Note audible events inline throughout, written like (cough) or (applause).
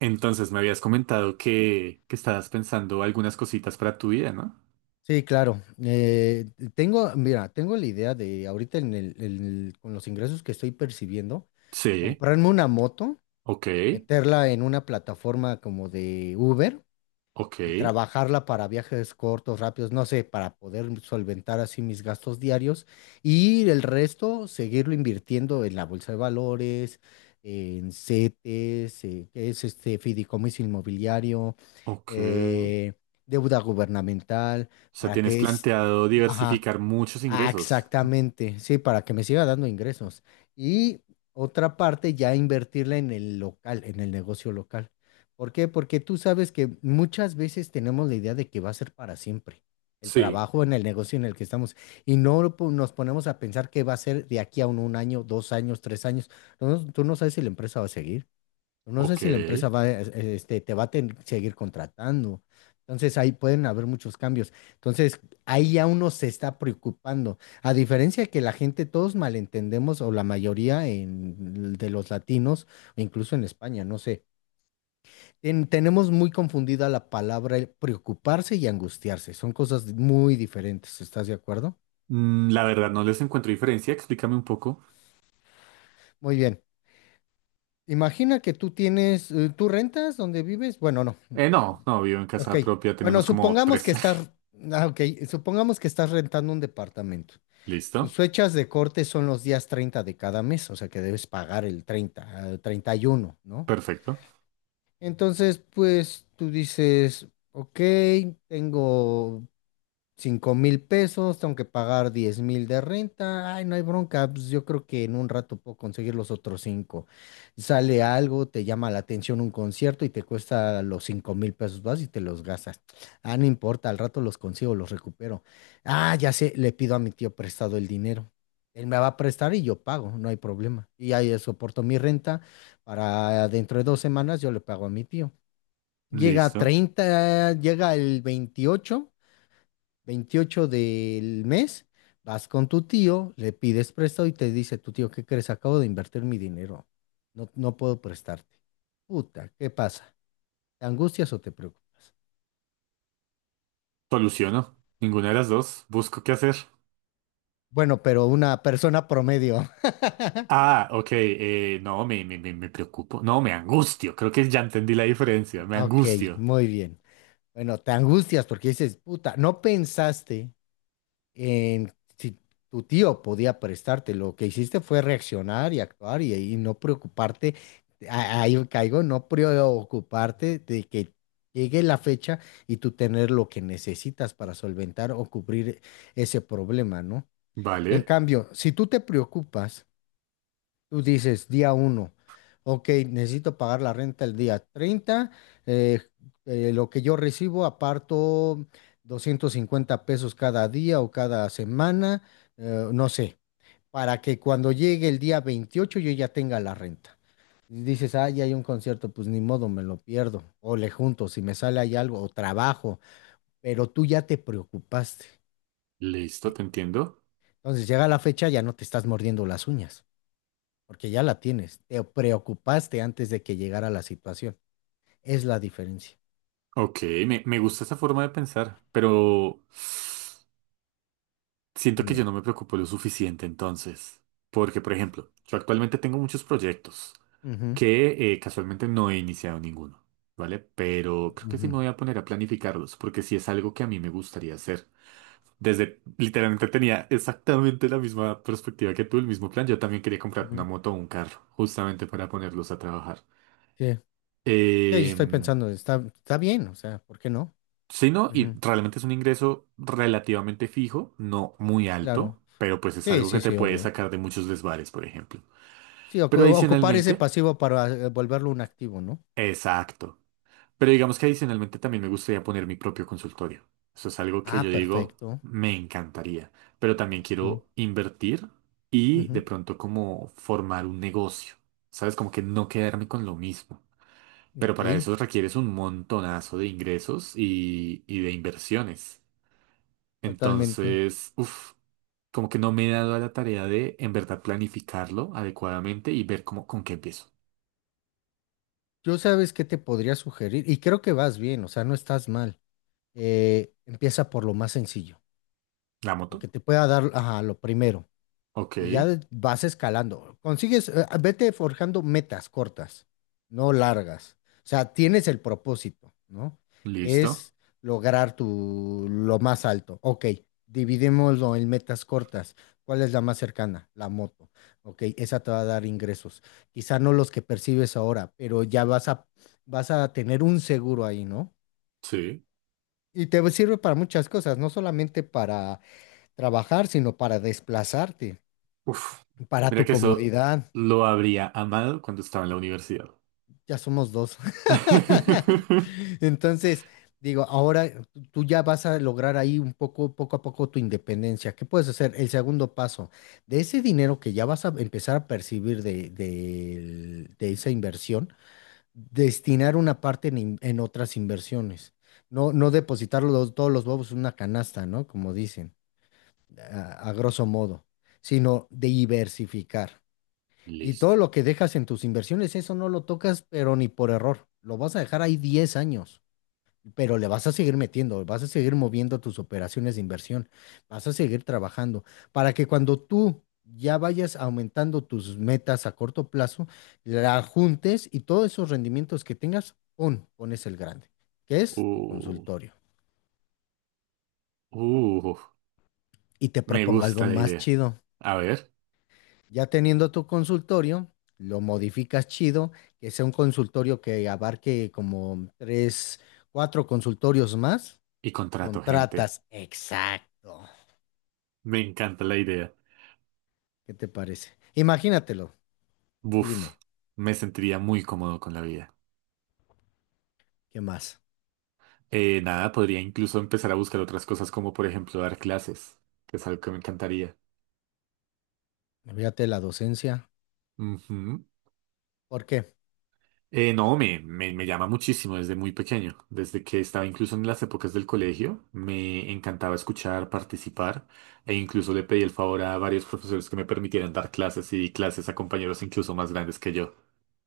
Entonces me habías comentado que estabas pensando algunas cositas para tu vida, ¿no? Sí, claro. Tengo, mira, tengo la idea de ahorita en el, con los ingresos que estoy percibiendo, Sí, comprarme una moto, ok, meterla en una plataforma como de Uber ok, y trabajarla para viajes cortos, rápidos, no sé, para poder solventar así mis gastos diarios y el resto seguirlo invirtiendo en la bolsa de valores, en CETES, que es este fideicomiso inmobiliario, ok. O eh, deuda gubernamental, sea, para tienes que es, planteado ajá. diversificar muchos Ah, ingresos. exactamente, sí, para que me siga dando ingresos. Y otra parte ya invertirla en el local, en el negocio local. ¿Por qué? Porque tú sabes que muchas veces tenemos la idea de que va a ser para siempre el Sí, trabajo en el negocio en el que estamos y no lo po- nos ponemos a pensar que va a ser de aquí a un año, dos años, tres años. No, tú no sabes si la empresa va a seguir. No sé ok. si la empresa va, este, te va a ten- seguir contratando. Entonces ahí pueden haber muchos cambios. Entonces ahí ya uno se está preocupando. A diferencia de que la gente, todos malentendemos, o la mayoría de los latinos, o incluso en España, no sé, tenemos muy confundida la palabra el preocuparse y angustiarse. Son cosas muy diferentes. ¿Estás de acuerdo? La verdad no les encuentro diferencia, explícame un poco. Muy bien. Imagina que tú rentas donde vives. Bueno, no. No, no, vivo en Ok, casa propia, bueno, tenemos como supongamos tres. que estás, ah, ok, supongamos que estás rentando un departamento. (laughs) Tus ¿Listo? fechas de corte son los días 30 de cada mes, o sea que debes pagar el 30 el 31, ¿no? Perfecto. Entonces, pues tú dices, ok, tengo 5,000 pesos, tengo que pagar 10,000 de renta, ay, no hay bronca, pues yo creo que en un rato puedo conseguir los otros cinco. Sale algo, te llama la atención un concierto y te cuesta los 5,000 pesos, vas y te los gastas. Ah, no importa, al rato los consigo, los recupero. Ah, ya sé, le pido a mi tío prestado el dinero. Él me va a prestar y yo pago, no hay problema. Y ahí soporto mi renta para dentro de 2 semanas yo le pago a mi tío. Llega a Listo. 30, llega el veintiocho del mes, vas con tu tío, le pides prestado y te dice, tu tío, ¿qué crees? Acabo de invertir mi dinero. No, no puedo prestarte. Puta, ¿qué pasa? ¿Te angustias o te preocupas? Soluciono. Ninguna de las dos. Busco qué hacer. Bueno, pero una persona promedio. (laughs) Ah, ok, no, me preocupo. No, me angustio. Creo que ya entendí la diferencia. Me Ok, angustio. muy bien. Bueno, te angustias porque dices, puta, no pensaste en- si tu tío podía prestarte, lo que hiciste fue reaccionar y actuar y no preocuparte, ahí caigo, no preocuparte de que llegue la fecha y tú tener lo que necesitas para solventar o cubrir ese problema, ¿no? En Vale, cambio, si tú te preocupas, tú dices día uno, ok, necesito pagar la renta el día 30. eh, lo que yo recibo aparto 250 pesos cada día o cada semana, no sé, para que cuando llegue el día 28 yo ya tenga la renta. Y dices, ah, ya hay un concierto, pues ni modo, me lo pierdo, o le junto, si me sale ahí algo, o trabajo, pero tú ya te preocupaste. listo, Y te entiendo. entonces llega la fecha, ya no te estás mordiendo las uñas, porque ya la tienes. Te preocupaste antes de que llegara la situación. Es la diferencia. Ok, me gusta esa forma de pensar, pero siento que yo Dime. no me preocupo lo suficiente entonces. Porque, por ejemplo, yo actualmente tengo muchos proyectos Ujú, que casualmente no he iniciado ninguno, ¿vale? Pero creo que sí ujú, me voy a poner a planificarlos, porque sí es algo que a mí me gustaría hacer. Desde, literalmente tenía exactamente la misma perspectiva que tú, el mismo plan. Yo también quería comprar una ujú. moto o un carro, justamente para ponerlos a trabajar. Sí, sí, yo Eh, estoy pensando, está bien, o sea, ¿por qué no? sí, no, y Ujú, realmente es un ingreso relativamente fijo, no muy alto, claro. pero pues es Sí, algo que sí, te sí, puede obvio. sacar de muchos desvares, por ejemplo. Sí, ocu- Pero ocupar ese adicionalmente, pasivo para volverlo un activo, ¿no? exacto. Pero digamos que adicionalmente también me gustaría poner mi propio consultorio. Eso es algo que Ah, yo digo, perfecto. me encantaría. Pero también Sí. quiero invertir y de Ujú. pronto como formar un negocio. ¿Sabes? Como que no quedarme con lo mismo. Pero Ok, para eso requieres un montonazo de ingresos y de inversiones. totalmente. Entonces, uff, como que no me he dado a la tarea de en verdad planificarlo adecuadamente y ver cómo, con qué empiezo. Yo sabes qué te podría sugerir, y creo que vas bien, o sea, no estás mal. Empieza por lo más sencillo, ¿La lo moto? que te pueda dar, ajá, lo primero. Ok, Y ya vas escalando. Consigues, vete forjando metas cortas, no largas. O sea, tienes el propósito, ¿no? Que listo. es lograr tu lo más alto. Ok, dividémoslo en metas cortas. ¿Cuál es la más cercana? La moto. Ok, esa te va a dar ingresos. Quizá no los que percibes ahora, pero ya vas a tener un seguro ahí, ¿no? Sí. Y te sirve para muchas cosas, no solamente para trabajar, sino para desplazarte, Uf, para mira tu que eso comodidad. lo habría amado cuando estaba en la universidad. Ya somos dos. (laughs) (laughs) Entonces, digo, ahora tú ya vas a lograr ahí un poco, poco a poco tu independencia. ¿Qué puedes hacer? El segundo paso, de ese dinero que ya vas a empezar a percibir de esa inversión, destinar una parte en otras inversiones. No, no depositar todos los huevos en una canasta, ¿no? Como dicen, a grosso modo, sino diversificar. Y Listo. todo lo que dejas en tus inversiones, eso no lo tocas, pero ni por error. Lo vas a dejar ahí 10 años, pero le vas a seguir metiendo, vas a seguir moviendo tus operaciones de inversión, vas a seguir trabajando para que cuando tú ya vayas aumentando tus metas a corto plazo, la juntes y todos esos rendimientos que tengas, pones el grande, que es tu Uh, consultorio. uh, Y te me propongo algo gusta la más idea. chido. A ver, Ya teniendo tu consultorio, lo modificas chido, que sea un consultorio que abarque como tres, cuatro consultorios más. y contrato gente. Contratas, exacto. Me encanta la idea. ¿Qué te parece? Imagínatelo. Tú Uf, dime, me sentiría muy cómodo con la vida. ¿qué más? Nada, podría incluso empezar a buscar otras cosas como por ejemplo dar clases, que es algo que me encantaría. Fíjate la docencia. Ujú. ¿Por qué? No, me llama muchísimo desde muy pequeño, desde que estaba incluso en las épocas del colegio, me encantaba escuchar, participar e incluso le pedí el favor a varios profesores que me permitieran dar clases y di clases a compañeros incluso más grandes que yo.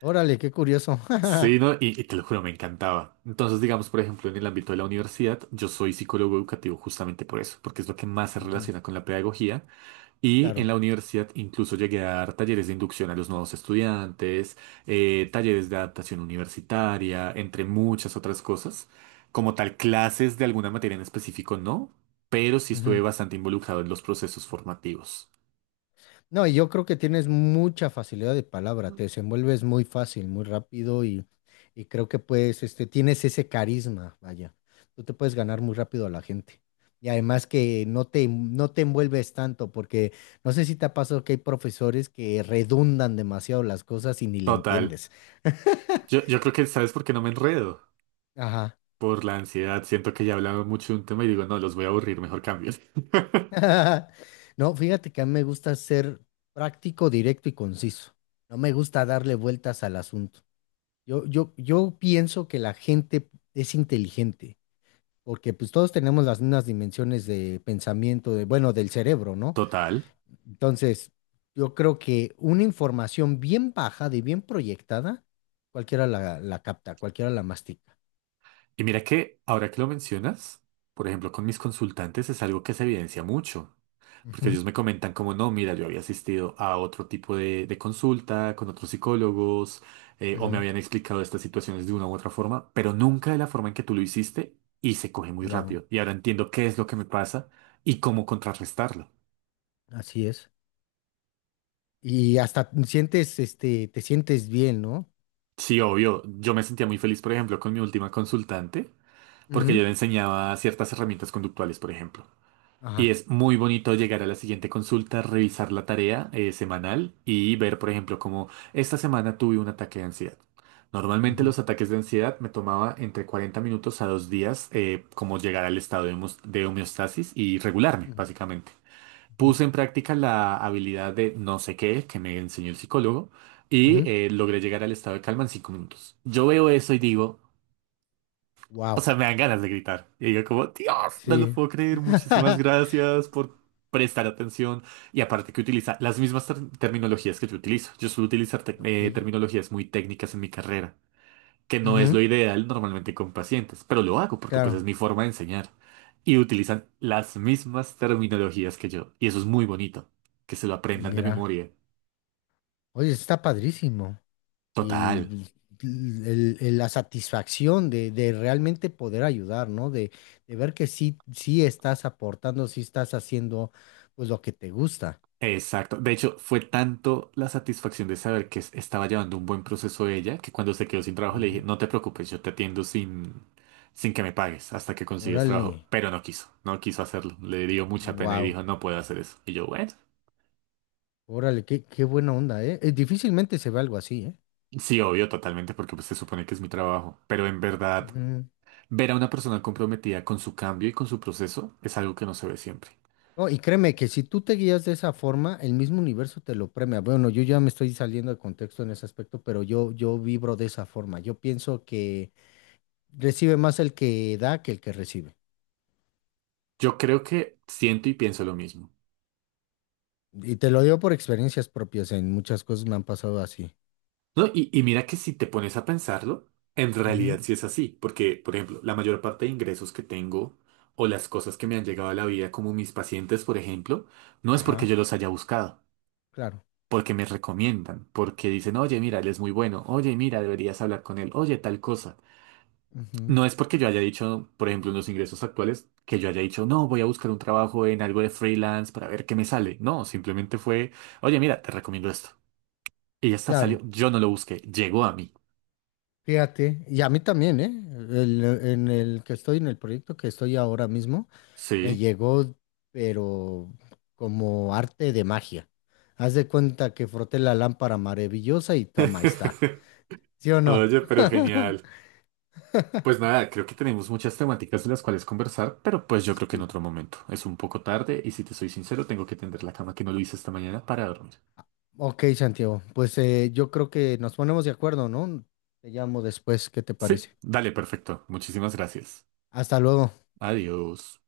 Órale, qué curioso. Sí, (laughs) ¿no? Y te lo juro, me encantaba. Entonces, digamos, por ejemplo, en el ámbito de la universidad, yo soy psicólogo educativo justamente por eso, porque es lo que más se Ujú, relaciona con la pedagogía y en claro. la universidad incluso llegué a dar talleres de inducción a los nuevos estudiantes, talleres de adaptación universitaria, entre muchas otras cosas. Como tal, clases de alguna materia en específico no, pero sí estuve Ujú. bastante involucrado en los procesos formativos. No, y yo creo que tienes mucha facilidad de palabra, te desenvuelves muy fácil, muy rápido y creo que puedes, tienes ese carisma, vaya, tú te puedes ganar muy rápido a la gente. Y además que no te envuelves tanto, porque no sé si te ha pasado que hay profesores que redundan demasiado las cosas y ni le Total. entiendes. Yo creo que sabes por qué no me enredo. Ajá. Por la ansiedad. Siento que ya he hablado mucho de un tema y digo, no, los voy a aburrir, mejor cambio. (laughs) No, fíjate que a mí me gusta ser práctico, directo y conciso. No me gusta darle vueltas al asunto. Yo pienso que la gente es inteligente, porque pues todos tenemos las mismas dimensiones de pensamiento, bueno, del cerebro, ¿no? (laughs) Total. Entonces, yo creo que una información bien bajada y bien proyectada, cualquiera la capta, cualquiera la mastica. Y mira que ahora que lo mencionas, por ejemplo, con mis consultantes es algo que se evidencia mucho. Porque Ujú. ellos me comentan como, no, mira, yo había asistido a otro tipo de consulta con otros psicólogos, o me Ujú, habían explicado estas situaciones de una u otra forma, pero nunca de la forma en que tú lo hiciste y se coge muy claro, rápido. Y ahora entiendo qué es lo que me pasa y cómo contrarrestarlo. así es. Y hasta te sientes bien, ¿no? Sí, obvio, yo me sentía muy feliz, por ejemplo, con mi última consultante, porque yo Ujú. le enseñaba ciertas herramientas conductuales, por ejemplo. Y Ajá. es muy bonito llegar a la siguiente consulta, revisar la tarea semanal y ver, por ejemplo, como esta semana tuve un ataque de ansiedad. Normalmente Ujú, los ataques de ansiedad me tomaba entre 40 minutos a 2 días como llegar al estado de de homeostasis y regularme, ujú, básicamente. ujú. Puse en práctica la habilidad de no sé qué que me enseñó el psicólogo y logré llegar al estado de calma en 5 minutos. Yo veo eso y digo, o Wow. sea, me dan ganas de gritar. Y yo como, Dios, no lo Sí. puedo creer. Muchísimas (laughs) gracias por prestar atención. Y aparte que utiliza las mismas terminologías que yo utilizo. Yo suelo utilizar Ok. Terminologías muy técnicas en mi carrera, que no es Ujú, lo ideal normalmente con pacientes, pero lo hago porque pues es claro. mi forma de enseñar. Y utilizan las mismas terminologías que yo. Y eso es muy bonito, que se lo aprendan de Mira, memoria. oye, está padrísimo. Y Total. pues, la satisfacción de realmente poder ayudar, ¿no? De ver que sí, sí estás aportando, sí estás haciendo pues lo que te gusta. Exacto. De hecho, fue tanto la satisfacción de saber que estaba llevando un buen proceso ella, que cuando se quedó sin trabajo le dije, Ujú. no te preocupes, yo te atiendo sin, sin que me pagues hasta que consigues Órale, trabajo. Pero no quiso, no quiso hacerlo. Le dio mucha pena y wow, dijo, no puedo hacer eso. Y yo, bueno, órale, qué buena onda, ¿eh? Difícilmente se ve algo así, ¿eh? sí, obvio, totalmente, porque pues, se supone que es mi trabajo. Pero en verdad, Ujú. ver a una persona comprometida con su cambio y con su proceso es algo que no se ve siempre. No, y créeme que si tú te guías de esa forma, el mismo universo te lo premia. Bueno, yo ya me estoy saliendo de contexto en ese aspecto, pero yo vibro de esa forma. Yo pienso que recibe más el que da que el que recibe. Yo creo que siento y pienso lo mismo. Y te lo digo por experiencias propias, en muchas cosas me han pasado así. No, y mira que si te pones a pensarlo, en realidad Ujú. sí es así, porque, por ejemplo, la mayor parte de ingresos que tengo o las cosas que me han llegado a la vida, como mis pacientes, por ejemplo, no es porque Ajá, yo los haya buscado, claro. porque me recomiendan, porque dicen, oye, mira, él es muy bueno, oye, mira, deberías hablar con él, oye, tal cosa. Ujú, No es porque yo haya dicho, por ejemplo, en los ingresos actuales, que yo haya dicho, no, voy a buscar un trabajo en algo de freelance para ver qué me sale. No, simplemente fue, oye, mira, te recomiendo esto. Y ya está, salió. claro. Yo no lo busqué, llegó a mí. Fíjate, y a mí también, ¿eh? En el que estoy, en el proyecto que estoy ahora mismo, me Sí. llegó, pero como arte de magia. Haz de cuenta que froté la lámpara maravillosa y toma, ahí está. (laughs) ¿Sí o no? Oye, pero (laughs) genial. Pues nada, creo que tenemos muchas temáticas de las cuales conversar, pero pues yo creo que en Sí. otro momento. Es un poco tarde y si te soy sincero, tengo que tender la cama que no lo hice esta mañana para dormir. Ok, Santiago, pues yo creo que nos ponemos de acuerdo, ¿no? Te llamo después, ¿qué te Sí, parece? dale, perfecto. Muchísimas gracias. Hasta luego. Adiós.